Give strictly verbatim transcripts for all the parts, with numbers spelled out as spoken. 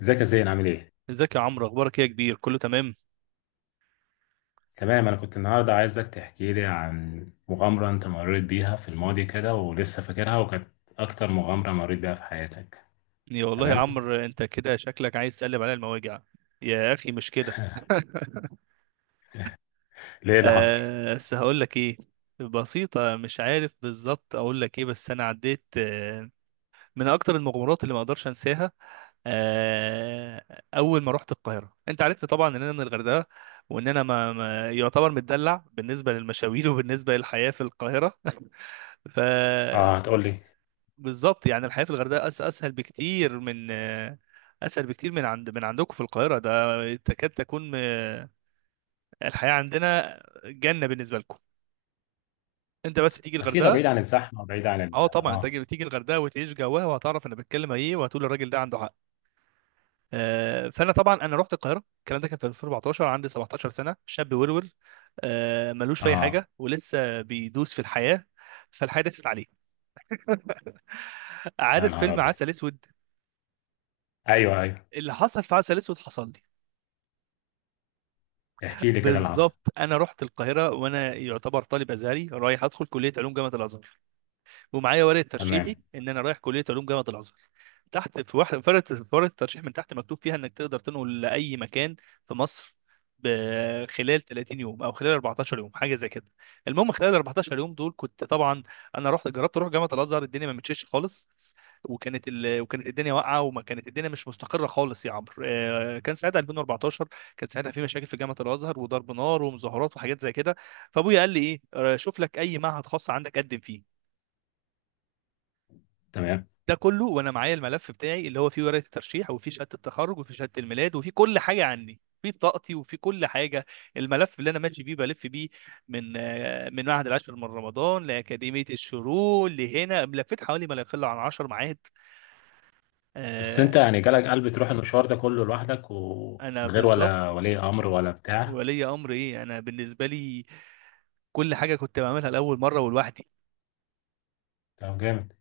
ازيك يا زين؟ عامل ايه؟ ازيك يا عمرو؟ اخبارك ايه يا كبير؟ كله تمام. تمام، انا كنت النهارده عايزك تحكي لي عن مغامرة انت مريت بيها في الماضي كده ولسه فاكرها، وكانت اكتر مغامرة مريت بيها في حياتك. يا والله يا تمام؟ عمرو، انت كده شكلك عايز تقلب عليا المواجع. يا اخي مش كده. ليه؟ اللي حصل؟ آه، بس هقول لك ايه. بسيطة، مش عارف بالظبط اقول لك ايه، بس انا عديت آه، من اكتر المغامرات اللي ما اقدرش انساها. آه، اول ما رحت القاهرة انت عرفت طبعا ان انا من الغردقة، وان انا ما ما- يعتبر متدلع بالنسبة للمشاوير وبالنسبة للحياة في القاهرة. ف اه هتقول لي. بالظبط، يعني الحياة في الغردقة أس أسهل بكتير من أسهل بكتير من عند من عندكم في القاهرة، ده تكاد تكون م- الحياة عندنا جنة بالنسبة لكم. أنت بس تيجي اكيد الغردقة. بعيد عن الزحمة، بعيد عن ال... أه طبعا، أنت اه. تيجي تيجي الغردقة وتعيش جواها وهتعرف أنا بتكلم إيه، وهتقول الراجل ده عنده حق. آه، فأنا طبعا أنا رحت القاهرة، الكلام ده كان في ألفين واربعتاشر، عندي سبعة عشر سنة، شاب ورور آه، ملوش في أي اه، حاجة ولسه بيدوس في الحياة، فالحياة دست عليه. يا عارف نهار فيلم ابيض. عسل أسود؟ ايوه ايوه، اللي حصل في عسل أسود حصل لي. احكي لي كده اللي حصل. بالظبط، انا رحت القاهره وانا يعتبر طالب ازهري رايح ادخل كليه علوم جامعه الازهر، ومعايا ورقه تمام. ترشيحي ان انا رايح كليه علوم جامعه الازهر. تحت في واحد، في ورقه في ورقة الترشيح من تحت مكتوب فيها انك تقدر تنقل لاي مكان في مصر ب- خلال ثلاثين يوم او خلال اربعتاشر يوم، حاجه زي كده. المهم خلال اربعتاشر يوم دول كنت طبعا، انا رحت جربت اروح جامعه الازهر، الدنيا ما مشيتش خالص. وكانت ال... وكانت الدنيا واقعه، وما كانت الدنيا مش مستقره خالص يا عمرو. آه، كان ساعتها ألفين واربعتاشر، كان ساعتها في مشاكل في جامعه الازهر وضرب نار ومظاهرات وحاجات زي كده. فابويا قال لي ايه، آه، شوف لك اي معهد خاص عندك قدم فيه. تمام، ده كله وانا معايا الملف بتاعي اللي هو فيه ورقه الترشيح، وفيه شهاده التخرج، وفيه شهاده الميلاد، وفيه كل حاجه عني، في بطاقتي وفي كل حاجه. الملف اللي انا ماشي بيه بلف بيه من آه، من معهد العاشر من رمضان لاكاديميه الشروق لهنا، لفيت حوالي ما لا يقل عن عشر معاهد. بس آه، انت يعني جالك قلب تروح المشوار ده كله لوحدك انا ومن غير بالظبط. ولا ولي امر ولا بتاع؟ ولي امر ايه؟ انا بالنسبه لي كل حاجه كنت بعملها لاول مره ولوحدي. طب جامد.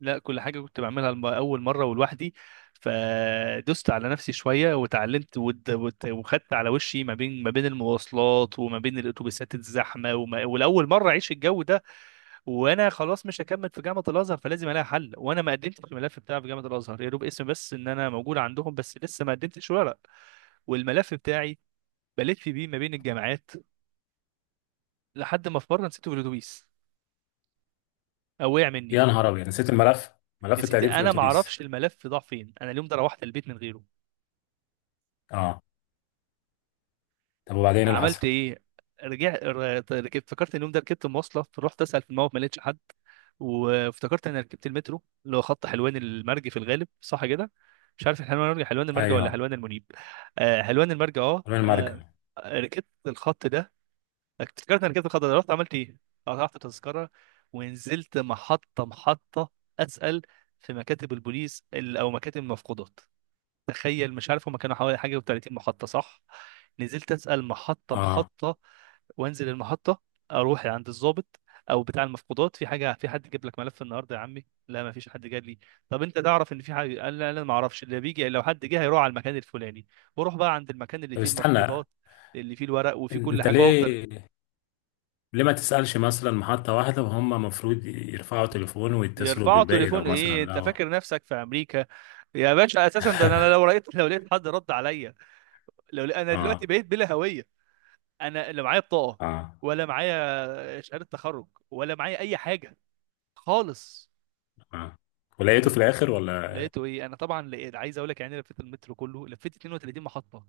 لا، كل حاجه كنت بعملها لم- اول مره ولوحدي. فدست على نفسي شويه وتعلمت، ود- وت- وخدت على وشي ما بين ما بين المواصلات وما بين الاتوبيسات الزحمه، وما ولاول مره اعيش الجو ده. وانا خلاص مش هكمل في جامعه الازهر، فلازم الاقي حل، وانا ما قدمتش الملف بتاعي في جامعه الازهر، يا دوب اسم بس ان انا موجود عندهم، بس لسه ما قدمتش ورق. والملف بتاعي بلف بيه ما بين الجامعات، لحد ما في مره نسيته في الاتوبيس او وقع يا مني. نهار ابيض، نسيت الملف؟ ملف نسيت، التقديم في انا ما الاتوبيس؟ اعرفش الملف ضاع فين، انا اليوم ده روحت البيت من غيره. اه. طب وبعدين إيه اللي حصل؟ عملت ايه؟ رجعت، ركبت، افتكرت إن اليوم ده ركبت مواصله، رحت اسال في الموقف، ما لقيتش حد. وافتكرت انا ركبت المترو اللي هو خط حلوان المرج في الغالب، صح كده؟ مش عارف حلوان المرج حلوان المرج ولا ايوه، حلوان المنيب. آه، حلوان المرج، اه رمي المرجم. آه، ركبت الخط ده. افتكرت انا ركبت الخط ده، رحت عملت ايه، قطعت تذكره، ونزلت محطه محطه اسال في مكاتب البوليس، ال- او مكاتب المفقودات. تخيل، مش عارف هما كانوا حوالي حاجه و30 محطه، صح؟ نزلت اسال محطه اه. محطه، وانزل المحطه اروح عند الضابط او بتاع المفقودات، في حاجه، في حد جاب لك ملف النهارده يا عمي؟ لا، ما فيش حد جاب لي. طب انت تعرف ان في حاجه؟ قال لا، لا ما اعرفش اللي بيجي، لو حد جه هيروح على المكان الفلاني. واروح بقى عند المكان اللي طب فيه استنى، المفقودات، اللي فيه الورق وفيه إن- كل انت حاجه، وافضل. ليه؟ ليه ما تسألش مثلا محطة واحدة، وهم المفروض يرفعوا تليفون ويتصلوا يرفعوا بالباقي، لو تليفون ايه؟ مثلا انت لو... فاكر نفسك في امريكا يا باشا؟ اساسا ده انا لو لقيت لو لقيت حد رد عليا. لو لقيت- انا دلوقتي اه. بقيت بلا هويه، انا لا معايا بطاقه، اه. ولا معايا شهاده تخرج، ولا معايا اي حاجه خالص. اه، ولقيته في الآخر ولا؟ لقيته ايه، انا طبعا لقيت، عايز اقول لك يعني، لفيت المترو كله، لفيت اتنين وتلاتين محطه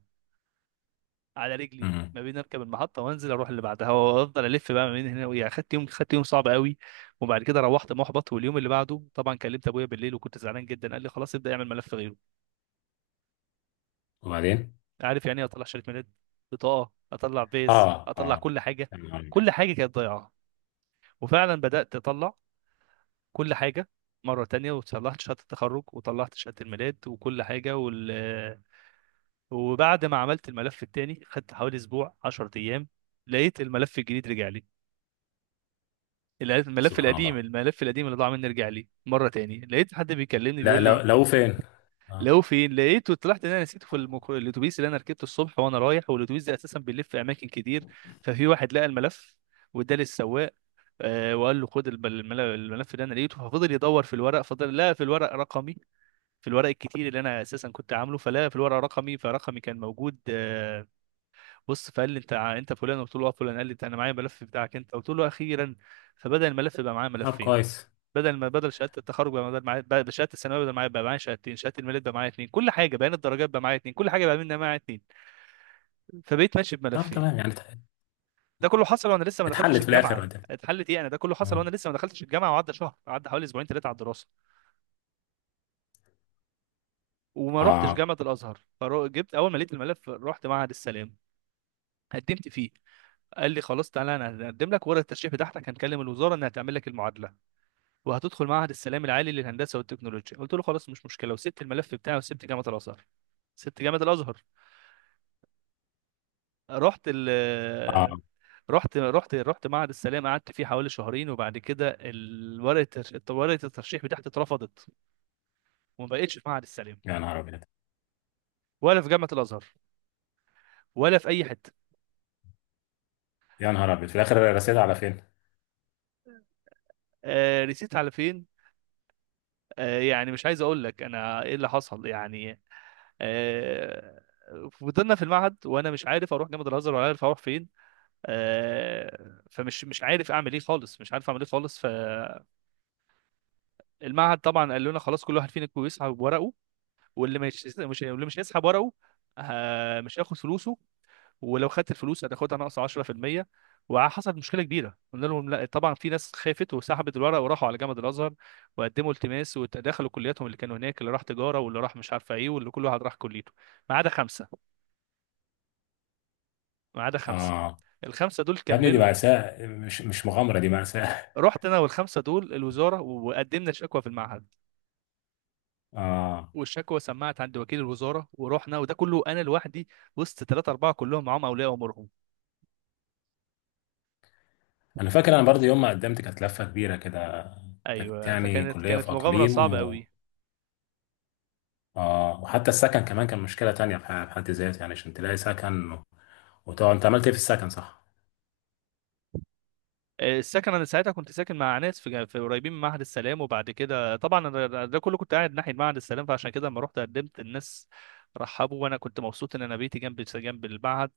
على رجلي امم. ما بين اركب المحطه وانزل اروح اللي بعدها، وافضل الف بقى ما بين هنا ويا، خدت يوم خدت يوم صعب قوي. وبعد كده روحت محبط، واليوم اللي بعده طبعا كلمت ابويا بالليل وكنت زعلان جدا، قال لي خلاص ابدا اعمل ملف غيره. وبعدين؟ عارف يعني ايه اطلع شهاده ميلاد، بطاقه، اطلع فيز، اه. اطلع اه، كل حاجه. يا نهار أبيض. كل حاجه كانت ضايعه. وفعلا بدات اطلع كل حاجة مرة تانية، وطلعت شهادة التخرج، وطلعت شهادة الميلاد، وكل حاجة. وال... وبعد ما عملت الملف التاني خدت حوالي أسبوع عشرة أيام، لقيت الملف الجديد رجع لي. لقيت الملف سبحان القديم، الله. الملف القديم اللي ضاع مني رجع لي مرة تاني، لقيت حد بيكلمني لا، بيقول لو لي لو فين؟ اه. لو فين لقيته، طلعت ان انا نسيته في المك... الاتوبيس اللي انا ركبته الصبح وانا رايح، والاتوبيس ده اساسا بيلف في اماكن كتير، ففي واحد لقى الملف، وده للسواق، آه، وقال له خد الب- المل- الملف ده انا لقيته. ففضل يدور في الورق، فضل لقى في الورق رقمي، في الورق الكتير اللي انا اساسا كنت عامله، فلا في الورق رقمي، فرقمي كان موجود. آه، بص، فقال لي انت ع- انت فلان؟ قلت له اه، فلان. قال لي انا معايا الملف بتاعك انت. قلت له اخيرا. فبدا الملف بقى معايا طب ملفين. كويس. بدل ما بدل شهاده التخرج بقى، بدل معايا بقى- شهاده الثانويه، بدل معايا بقى معايا شهادتين، شهاده الميلاد بقى معايا اتنين، كل حاجه، بيان الدرجات بقى معايا اتنين، كل حاجه بقى منها معايا اتنين. فبقيت ماشي طب بملفين. تمام يعني ات- ده كله حصل وانا لسه ما دخلتش اتحلت في الآخر؟ الجامعه. وده... اتحلت ايه؟ انا ده كله حصل وانا لسه ما دخلتش الجامعه، وعدى شهر، عدى حوالي اسبوعين ثلاثه على الدراسه، وما رحتش اه. جامعه الازهر. فجبت اول ما لقيت الملف، رحت معهد السلام قدمت فيه. قال لي خلاص تعالى انا هقدم لك ورقه الترشيح بتاعتك، هنكلم الوزاره انها تعمل لك المعادله، وهتدخل معهد السلام العالي للهندسه والتكنولوجيا. قلت له خلاص مش مشكله، وسبت الملف بتاعي وسبت جامعه الازهر. سبت جامعه الازهر رحت ال اه، رحت رحت رحت معهد السلام قعدت فيه حوالي شهرين. وبعد كده ال- ورقه الترش- ورقه الترشيح بتاعتي اترفضت، وما بقتش في معهد السلام يا نهار أبيض. ولا في جامعه الازهر ولا في اي حته. يا نهار أبيض، في الآخر رسيت على فين؟ آه، رسيت على فين؟ آه، يعني مش عايز اقول لك انا ايه اللي حصل يعني. آه، فضلنا في المعهد وانا مش عارف اروح جامعه الازهر ولا عارف اروح فين. آه، فمش مش عارف اعمل ايه خالص، مش عارف اعمل ايه خالص. فالمعهد طبعا قال لنا خلاص كل واحد فينا يسحب ورقه، واللي مش مش واللي مش هيسحب ورقه، آه، مش هياخد فلوسه، ولو خدت الفلوس هتاخدها ناقص عشرة في المية. وحصلت مشكله كبيره، قلنا لهم لا طبعا. في ناس خافت وسحبت الورق وراحوا على جامعه الازهر، وقدموا التماس ودخلوا كلياتهم اللي كانوا هناك، اللي راح تجاره، واللي راح مش عارفه ايه، واللي كل واحد راح كليته، ما عدا خمسه. ما عدا خمسه اه. الخمسه دول يا ابني دي كملوا. مأساة، مش مش مغامرة، دي مأساة. رحت انا والخمسه دول الوزاره، وقدمنا شكوى في المعهد، اه. والشكوى سمعت عند وكيل الوزاره، ورحنا، وده كله انا لوحدي وسط ثلاثه اربعه كلهم معاهم اولياء امورهم. انا فاكر انا برضه يوم ما قدمت كانت لفة كبيرة كده. كانت ايوه، يعني فكانت كلية في كانت مغامره اقاليم صعبه و... قوي. اه، وحتى السكن كمان كان مشكلة تانية في ح- في حد ذاته، يعني عشان تلاقي سكن. وطبعا انت عملت ايه في السكن؟ صح؟ السكن، انا ساعتها كنت ساكن مع ناس في جا- في قريبين من معهد السلام، وبعد كده طبعا أنا، ده ده كله كنت قاعد ناحيه معهد السلام، فعشان كده لما رحت قدمت الناس رحبوا، وانا كنت مبسوط ان انا بيتي جنب جنب المعهد.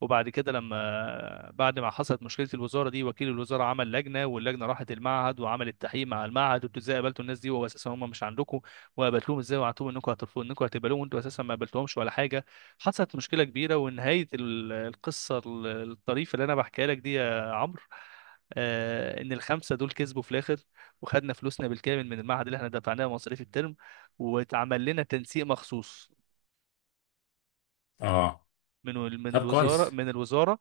وبعد كده لما بعد ما حصلت مشكله الوزاره دي، وكيل الوزاره عمل لجنه، واللجنه راحت المعهد وعملت تحقيق مع المعهد، وانتوا ازاي قابلتوا الناس دي وهو اساسا هم مش عندكم، وقابلتوهم ازاي، وقعدتوهم انكم هترفضوا، انكم هتقبلوهم وانتوا اساسا ما قابلتوهمش ولا حاجه. حصلت مشكله كبيره، ونهايه ال- القصه ال- الطريفه اللي انا بحكيها لك دي يا عمرو، آه، ان الخمسه دول كسبوا في الاخر، وخدنا فلوسنا بالكامل من المعهد اللي احنا دفعناه مصاريف الترم، واتعمل لنا تنسيق مخصوص اه. من ال- من طب الوزاره كويس. من الوزاره.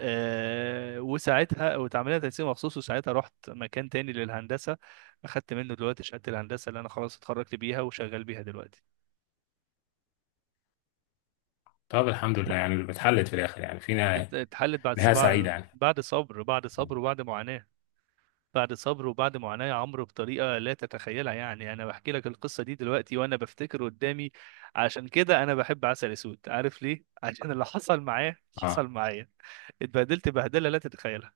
آه، وساعتها واتعمل لنا تنسيق مخصوص، وساعتها رحت مكان تاني للهندسه، اخدت منه دلوقتي شهاده الهندسه اللي انا خلاص اتخرجت بيها وشغال بيها دلوقتي. طب الحمد لله يعني اتحلت في الاخر، يعني في ات- نهاية... اتحلت بعد نهاية سبع، سعيدة يعني. بعد صبر بعد صبر وبعد معاناه بعد صبر وبعد معاناة يا عمرو، بطريقة لا تتخيلها يعني. أنا بحكي لك القصة دي دلوقتي وأنا بفتكر قدامي. عشان كده أنا بحب عسل أسود، عارف ليه؟ عشان اللي حصل معاه اه، حصل معايا، اتبهدلت بهدلة لا تتخيلها.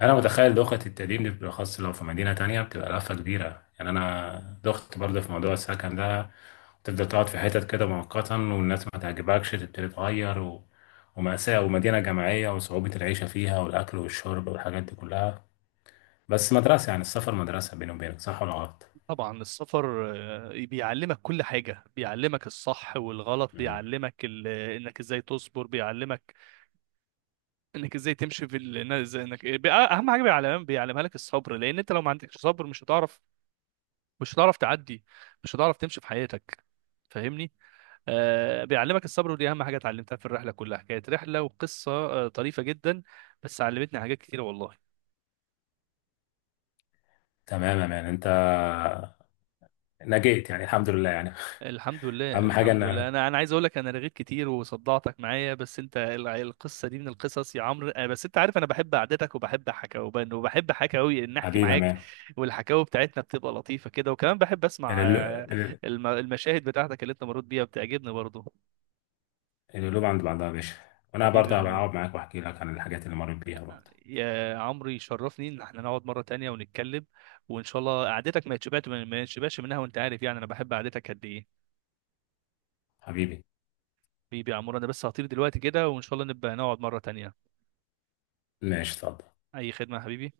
انا متخيل دوخة التقديم دي، بالاخص لو في مدينة تانية بتبقى لفة كبيرة. يعني انا دخت برضه في موضوع السكن ده، تفضل تقعد في حتت كده مؤقتا والناس ما تعجبكش تبتدي تغير و... ومأساة ومدينة جامعية وصعوبة العيشة فيها والأكل والشرب والحاجات دي كلها. بس مدرسة، يعني السفر مدرسة، بيني وبينك صح ولا غلط؟ طبعا السفر آه، بيعلمك كل حاجة، بيعلمك الصح والغلط، مم. بيعلمك ال... إنك إزاي تصبر، بيعلمك إنك إزاي تمشي في ال... إنك إزاي- إنك آه، بي- آه، أهم حاجة بيعلم... بيعلمها لك الصبر. لأن أنت لو ما عندكش صبر مش هتعرف، مش هتعرف تعدي، مش هتعرف تمشي في حياتك. فاهمني؟ آه، بيعلمك الصبر، ودي اهم حاجه اتعلمتها في الرحله كلها. كانت رحله وقصه آه، طريفه جدا، بس علمتني حاجات كتير والله. تمام يا مان، أنت نجيت يعني، الحمد لله يعني. الحمد لله، أهم حاجة الحمد إن... لله. انا انا عايز اقول لك انا رغيت كتير وصدعتك معايا، بس انت ال- القصه دي من القصص يا عمرو. آه، بس انت عارف انا بحب قعدتك وبحب حكاوي، وبحب حكاوي ان احكي حبيبي يا معاك، مان. والحكاوي بتاعتنا بتبقى لطيفه كده، وكمان بحب اسمع، آه، القلو- الم- المشاهد بتاعتك اللي انت مريت بيها بتعجبني برضه. القلوب عند بعضها يا باشا، وأنا حبيبي يا برضه هبقى عمو أقعد معاك وأحكي لك عن الحاجات اللي مريت بيها برضه. يا عمرو، يشرفني ان احنا نقعد مره تانية ونتكلم، وان شاء الله قعدتك ما يتشبعت ما يتشبعش منها، وانت عارف يعني انا بحب قعدتك قد ايه. حبيبي. حبيبي يا عمرو، انا بس هطير دلوقتي كده، وان شاء الله نبقى نقعد مره تانية. ماشي، اتفضل. اي خدمه يا حبيبي.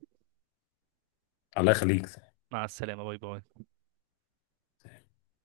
الله يخليك. مع السلامه، باي باي.